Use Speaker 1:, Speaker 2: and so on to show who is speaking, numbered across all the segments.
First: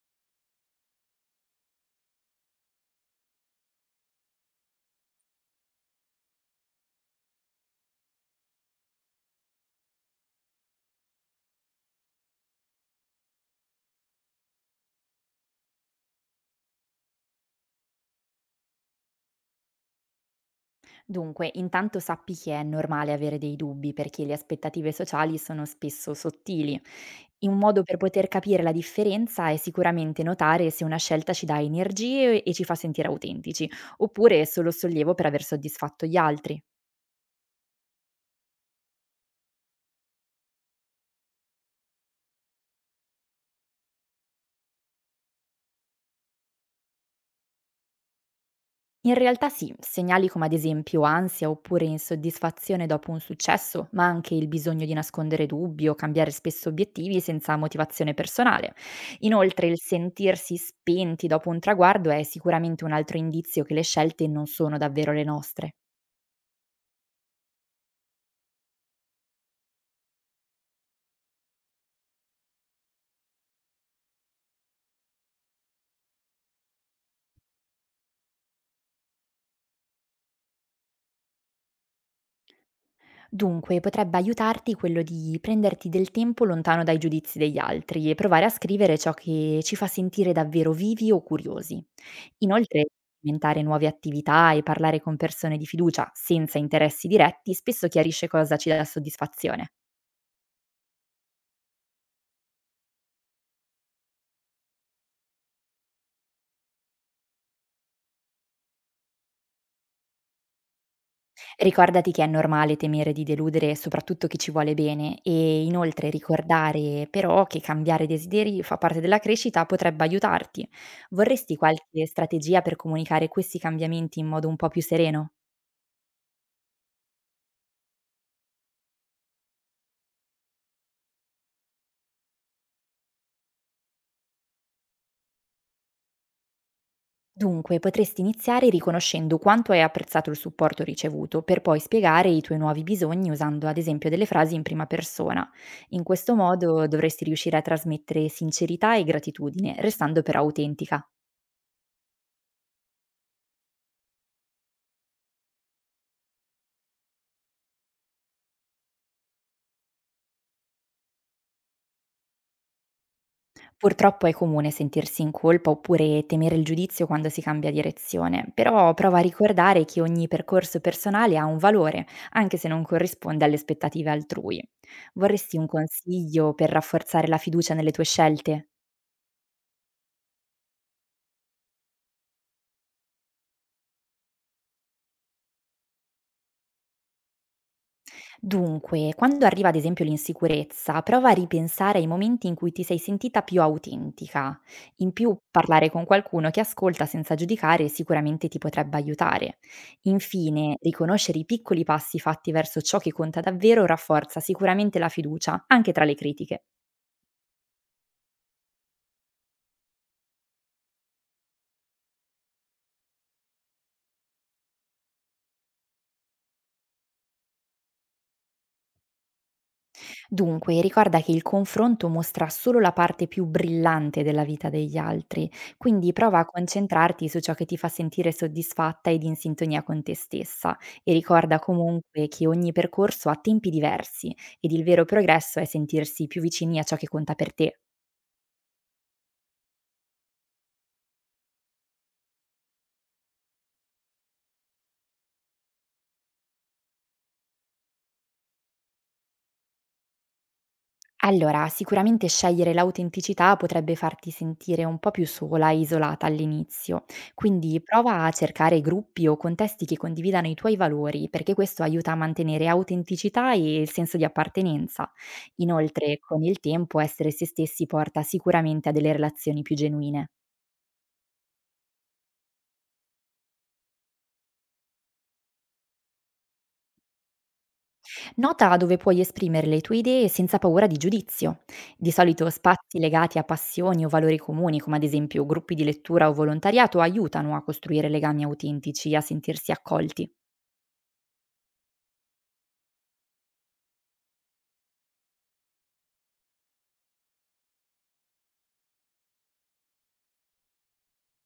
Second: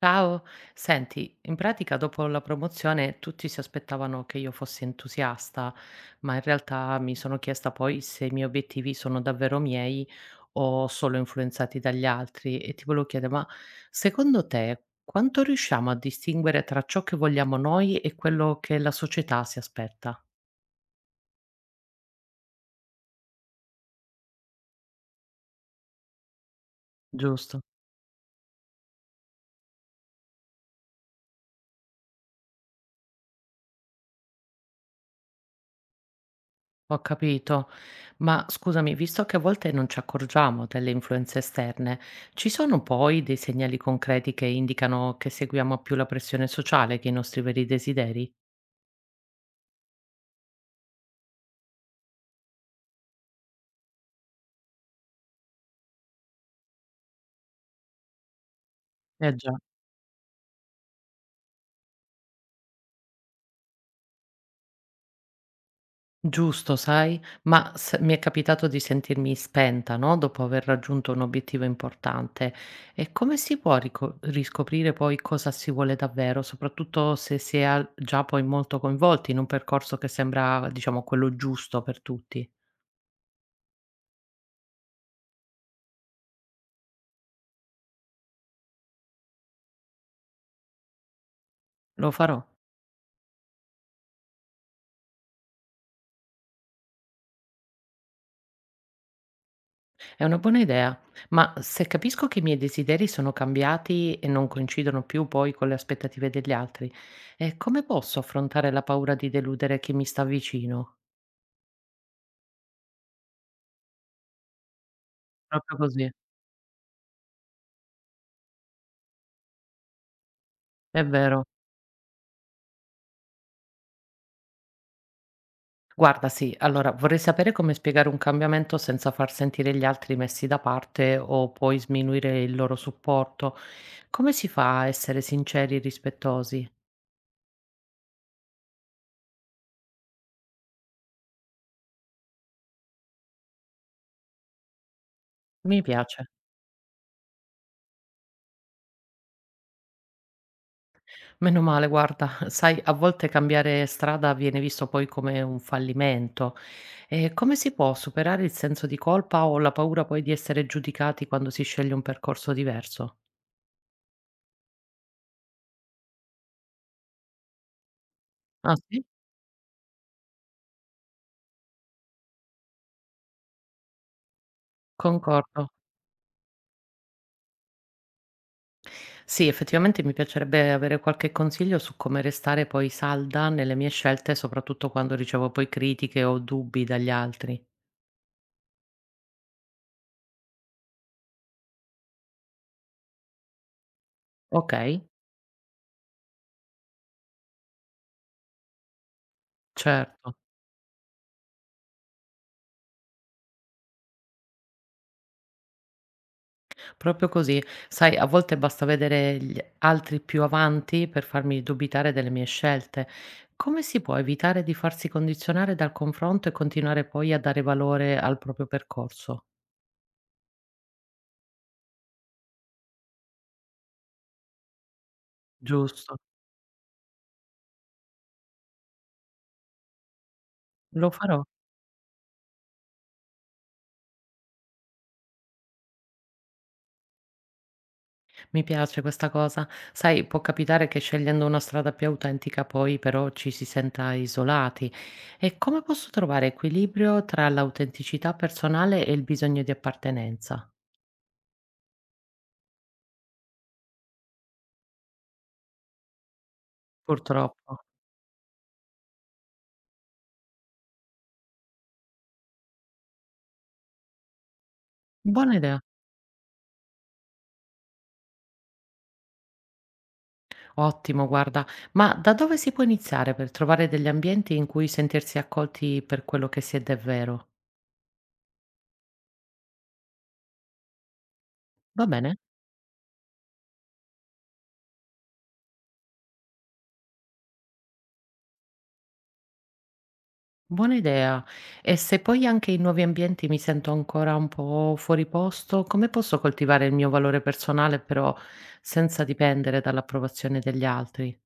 Speaker 1: Ciao, senti, in pratica dopo la promozione tutti si aspettavano che io fossi entusiasta, ma in realtà mi sono chiesta poi se i miei obiettivi sono davvero miei o solo influenzati dagli altri e ti volevo chiedere, ma secondo te quanto riusciamo a distinguere tra ciò che vogliamo noi e quello che la società si aspetta?
Speaker 2: Dunque, intanto sappi che è normale avere dei dubbi perché le aspettative sociali sono spesso sottili. Un
Speaker 1: Giusto?
Speaker 2: modo per poter capire la differenza è sicuramente notare se una scelta ci dà energie e ci fa sentire autentici, oppure è solo sollievo per aver soddisfatto gli altri.
Speaker 1: Ho capito, ma scusami, visto che a volte non ci accorgiamo delle influenze esterne, ci sono poi dei segnali concreti che indicano che seguiamo più la pressione sociale che i nostri veri desideri?
Speaker 2: In realtà sì, segnali come ad esempio ansia oppure insoddisfazione dopo un successo, ma anche il bisogno di nascondere dubbi o cambiare spesso obiettivi senza motivazione personale.
Speaker 1: Eh già.
Speaker 2: Inoltre, il sentirsi spenti dopo un traguardo è sicuramente un altro indizio che le scelte non sono davvero le nostre.
Speaker 1: Giusto, sai, mi è capitato di sentirmi spenta, no? Dopo aver raggiunto un obiettivo importante. E come si può riscoprire poi cosa si vuole davvero, soprattutto se si è già poi molto coinvolti in un percorso che sembra, diciamo, quello giusto per tutti?
Speaker 2: Dunque, potrebbe aiutarti quello di prenderti del tempo lontano dai giudizi degli altri e provare a scrivere ciò che ci fa sentire davvero vivi o curiosi.
Speaker 1: Lo farò.
Speaker 2: Inoltre, inventare nuove attività e parlare con persone di fiducia senza interessi diretti spesso chiarisce cosa ci dà soddisfazione.
Speaker 1: È una buona idea, ma se capisco che i miei desideri sono cambiati e non coincidono più poi con le aspettative degli altri, come posso affrontare la paura di deludere chi mi sta vicino?
Speaker 2: Ricordati che è normale temere di deludere soprattutto chi ci vuole bene, e
Speaker 1: Proprio
Speaker 2: inoltre
Speaker 1: così,
Speaker 2: ricordare però che cambiare desideri fa parte della crescita potrebbe aiutarti.
Speaker 1: è vero.
Speaker 2: Vorresti qualche strategia per comunicare questi cambiamenti in modo un po' più sereno?
Speaker 1: Guarda, sì, allora vorrei sapere come spiegare un cambiamento senza far sentire gli altri messi da parte o poi sminuire il loro supporto. Come si fa a essere sinceri e rispettosi?
Speaker 2: Dunque, potresti iniziare riconoscendo quanto hai apprezzato il supporto ricevuto, per poi spiegare i tuoi nuovi bisogni usando ad esempio delle frasi in prima persona.
Speaker 1: Mi
Speaker 2: In
Speaker 1: piace.
Speaker 2: questo modo dovresti riuscire a trasmettere sincerità e gratitudine, restando però autentica.
Speaker 1: Meno male, guarda, sai, a volte cambiare strada viene visto poi come un fallimento. E come si può superare il senso di colpa o la paura poi di essere giudicati quando si sceglie un percorso diverso?
Speaker 2: Purtroppo è comune sentirsi in colpa oppure temere il giudizio quando si cambia direzione,
Speaker 1: Ah,
Speaker 2: però
Speaker 1: sì?
Speaker 2: prova a ricordare che ogni percorso personale ha un valore, anche se non corrisponde alle aspettative altrui. Vorresti
Speaker 1: Concordo.
Speaker 2: un consiglio per rafforzare la fiducia nelle tue scelte?
Speaker 1: Sì, effettivamente mi piacerebbe avere qualche consiglio su come restare poi salda nelle mie scelte, soprattutto quando ricevo poi critiche o dubbi dagli altri.
Speaker 2: Dunque, quando arriva ad esempio l'insicurezza, prova a ripensare ai momenti in cui ti sei sentita più autentica.
Speaker 1: Ok,
Speaker 2: In più, parlare con qualcuno che ascolta senza giudicare sicuramente ti potrebbe aiutare.
Speaker 1: certo.
Speaker 2: Infine, riconoscere i piccoli passi fatti verso ciò che conta davvero rafforza sicuramente la fiducia, anche tra le critiche.
Speaker 1: Proprio così. Sai, a volte basta vedere gli altri più avanti per farmi dubitare delle mie scelte. Come si può evitare di farsi condizionare dal confronto e continuare poi a dare valore al proprio percorso?
Speaker 2: Dunque, ricorda che il confronto mostra solo la parte più brillante della vita degli altri, quindi
Speaker 1: Giusto,
Speaker 2: prova a concentrarti su ciò che ti fa sentire soddisfatta ed in sintonia con te stessa,
Speaker 1: lo
Speaker 2: e
Speaker 1: farò.
Speaker 2: ricorda comunque che ogni percorso ha tempi diversi ed il vero progresso è sentirsi più vicini a ciò che conta per te.
Speaker 1: Mi piace questa cosa. Sai, può capitare che scegliendo una strada più autentica poi però ci si senta isolati. E come posso trovare equilibrio tra l'autenticità personale e il bisogno di appartenenza?
Speaker 2: Allora, sicuramente scegliere l'autenticità potrebbe farti sentire un po' più sola, isolata all'inizio,
Speaker 1: Purtroppo.
Speaker 2: quindi prova a cercare gruppi o contesti che condividano i tuoi valori, perché questo aiuta a mantenere autenticità e il senso di appartenenza.
Speaker 1: Buona idea.
Speaker 2: Inoltre, con il tempo, essere se stessi porta sicuramente a delle relazioni più genuine.
Speaker 1: Ottimo, guarda. Ma da dove si può iniziare per trovare degli ambienti in cui sentirsi accolti per quello che si è davvero?
Speaker 2: Nota dove puoi esprimere le tue idee senza paura di giudizio.
Speaker 1: Va
Speaker 2: Di
Speaker 1: bene?
Speaker 2: solito spazi legati a passioni o valori comuni, come ad esempio gruppi di lettura o volontariato, aiutano a costruire legami autentici e a sentirsi accolti.
Speaker 1: Buona idea. E se poi anche in nuovi ambienti mi sento ancora un po' fuori posto, come posso coltivare il mio valore personale però senza dipendere dall'approvazione degli altri?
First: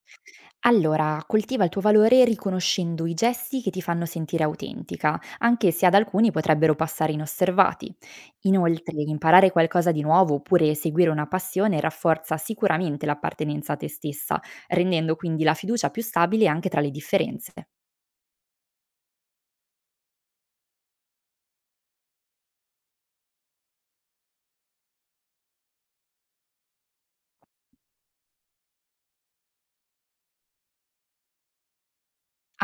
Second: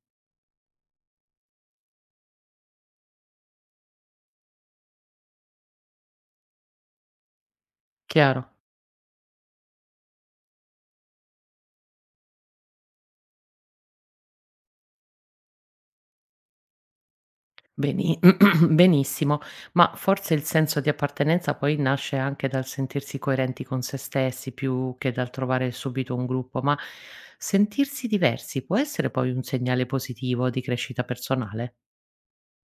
Speaker 2: Allora, coltiva il tuo valore riconoscendo i gesti che ti fanno sentire autentica, anche se ad alcuni potrebbero passare inosservati.
Speaker 1: Chiaro?
Speaker 2: Inoltre, imparare qualcosa di nuovo oppure seguire una passione rafforza sicuramente l'appartenenza a te stessa, rendendo quindi la fiducia più stabile anche tra le differenze.
Speaker 1: Beni benissimo, ma forse il senso di appartenenza poi nasce anche dal sentirsi coerenti con se stessi più che dal trovare subito un gruppo, ma sentirsi diversi può essere poi un segnale positivo di crescita personale?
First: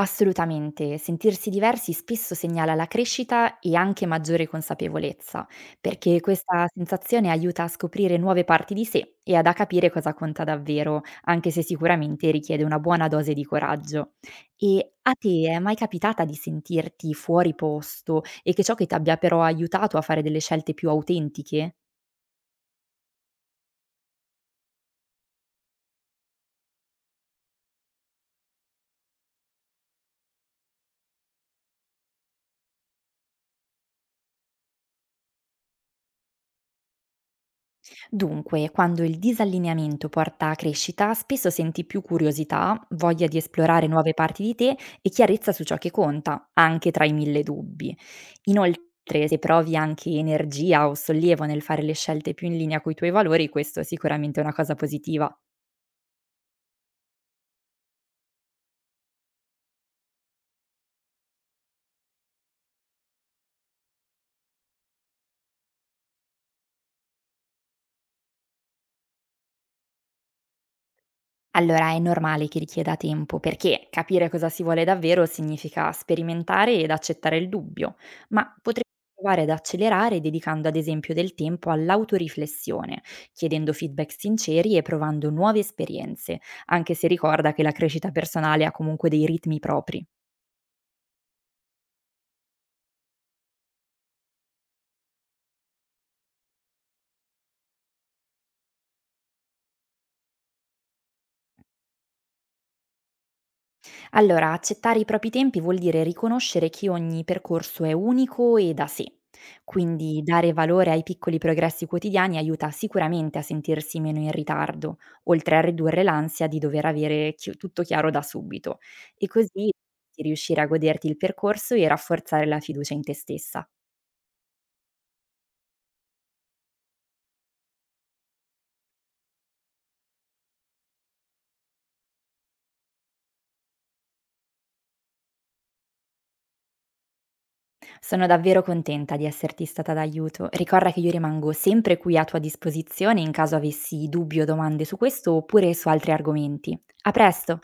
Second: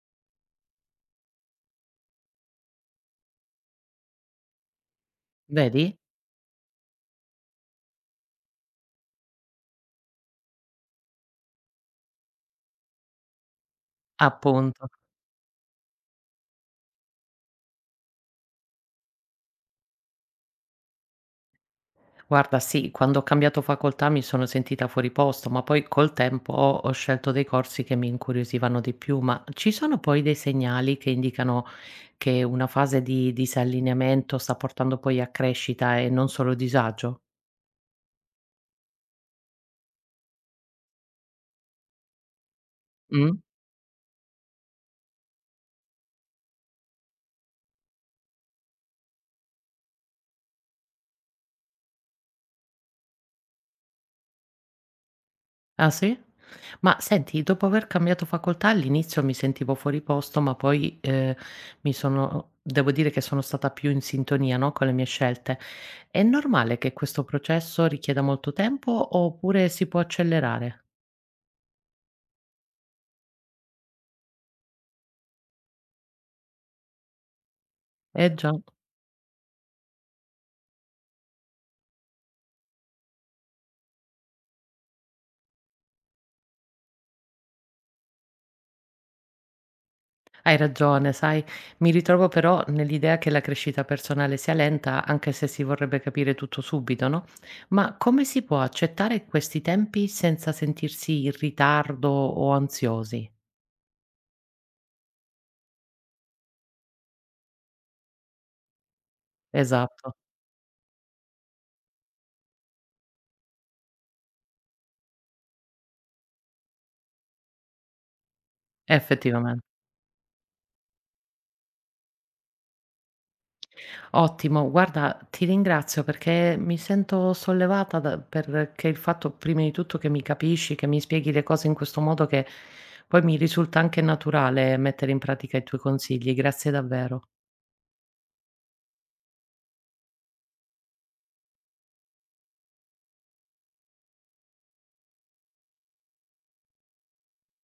Speaker 2: Assolutamente, sentirsi diversi spesso segnala la crescita e anche maggiore consapevolezza,
Speaker 1: Vedi?
Speaker 2: perché questa sensazione aiuta a scoprire nuove parti di sé e ad a capire cosa conta davvero, anche se sicuramente richiede una buona dose di coraggio.
Speaker 1: Appunto.
Speaker 2: E a te è mai capitata di sentirti fuori posto e che ciò che ti abbia però aiutato a fare delle scelte più autentiche?
Speaker 1: Guarda, sì, quando ho cambiato facoltà mi sono sentita fuori posto, ma poi col tempo ho scelto dei corsi che mi incuriosivano di più, ma ci sono poi dei segnali che indicano che una fase di disallineamento sta portando poi a crescita e non solo disagio?
Speaker 2: Dunque, quando il disallineamento porta a crescita, spesso senti più curiosità, voglia di
Speaker 1: Mm?
Speaker 2: esplorare nuove parti di te e chiarezza su ciò che conta, anche tra i mille dubbi. Inoltre, se provi anche energia o sollievo nel fare le scelte più in linea coi tuoi valori, questo è sicuramente una cosa positiva.
Speaker 1: Ah sì? Ma senti, dopo aver cambiato facoltà all'inizio mi sentivo fuori posto, ma poi, mi sono devo dire che sono stata più in sintonia, no, con le mie scelte. È normale che questo processo richieda molto tempo oppure si può accelerare?
Speaker 2: Allora, è normale che richieda tempo, perché capire cosa si vuole davvero significa sperimentare ed accettare il dubbio,
Speaker 1: Eh
Speaker 2: ma
Speaker 1: già,
Speaker 2: potremmo provare ad accelerare dedicando ad esempio del tempo all'autoriflessione, chiedendo feedback sinceri e provando nuove esperienze, anche se ricorda che la crescita personale ha comunque dei ritmi propri.
Speaker 1: hai ragione, sai, mi ritrovo però nell'idea che la crescita personale sia lenta, anche se si vorrebbe capire tutto subito, no, ma come si può accettare questi tempi senza sentirsi in ritardo o ansiosi?
Speaker 2: Allora, accettare i propri tempi vuol dire riconoscere che ogni percorso è unico e da sé.
Speaker 1: Esatto.
Speaker 2: Quindi dare valore ai piccoli progressi quotidiani aiuta sicuramente a sentirsi meno in ritardo, oltre a ridurre l'ansia di dover avere tutto chiaro da subito. E così
Speaker 1: Effettivamen
Speaker 2: di riuscire a goderti il percorso e rafforzare la fiducia in te stessa.
Speaker 1: ottimo, guarda, ti ringrazio, perché mi sento sollevata, da perché il fatto prima di tutto che mi capisci, che mi spieghi le cose in questo modo che poi mi risulta anche naturale mettere in pratica i tuoi consigli. Grazie davvero.
Speaker 2: Sono davvero contenta di esserti stata d'aiuto. Ricorda che io rimango sempre qui a tua disposizione in caso avessi dubbi o domande su questo oppure su altri argomenti. A presto!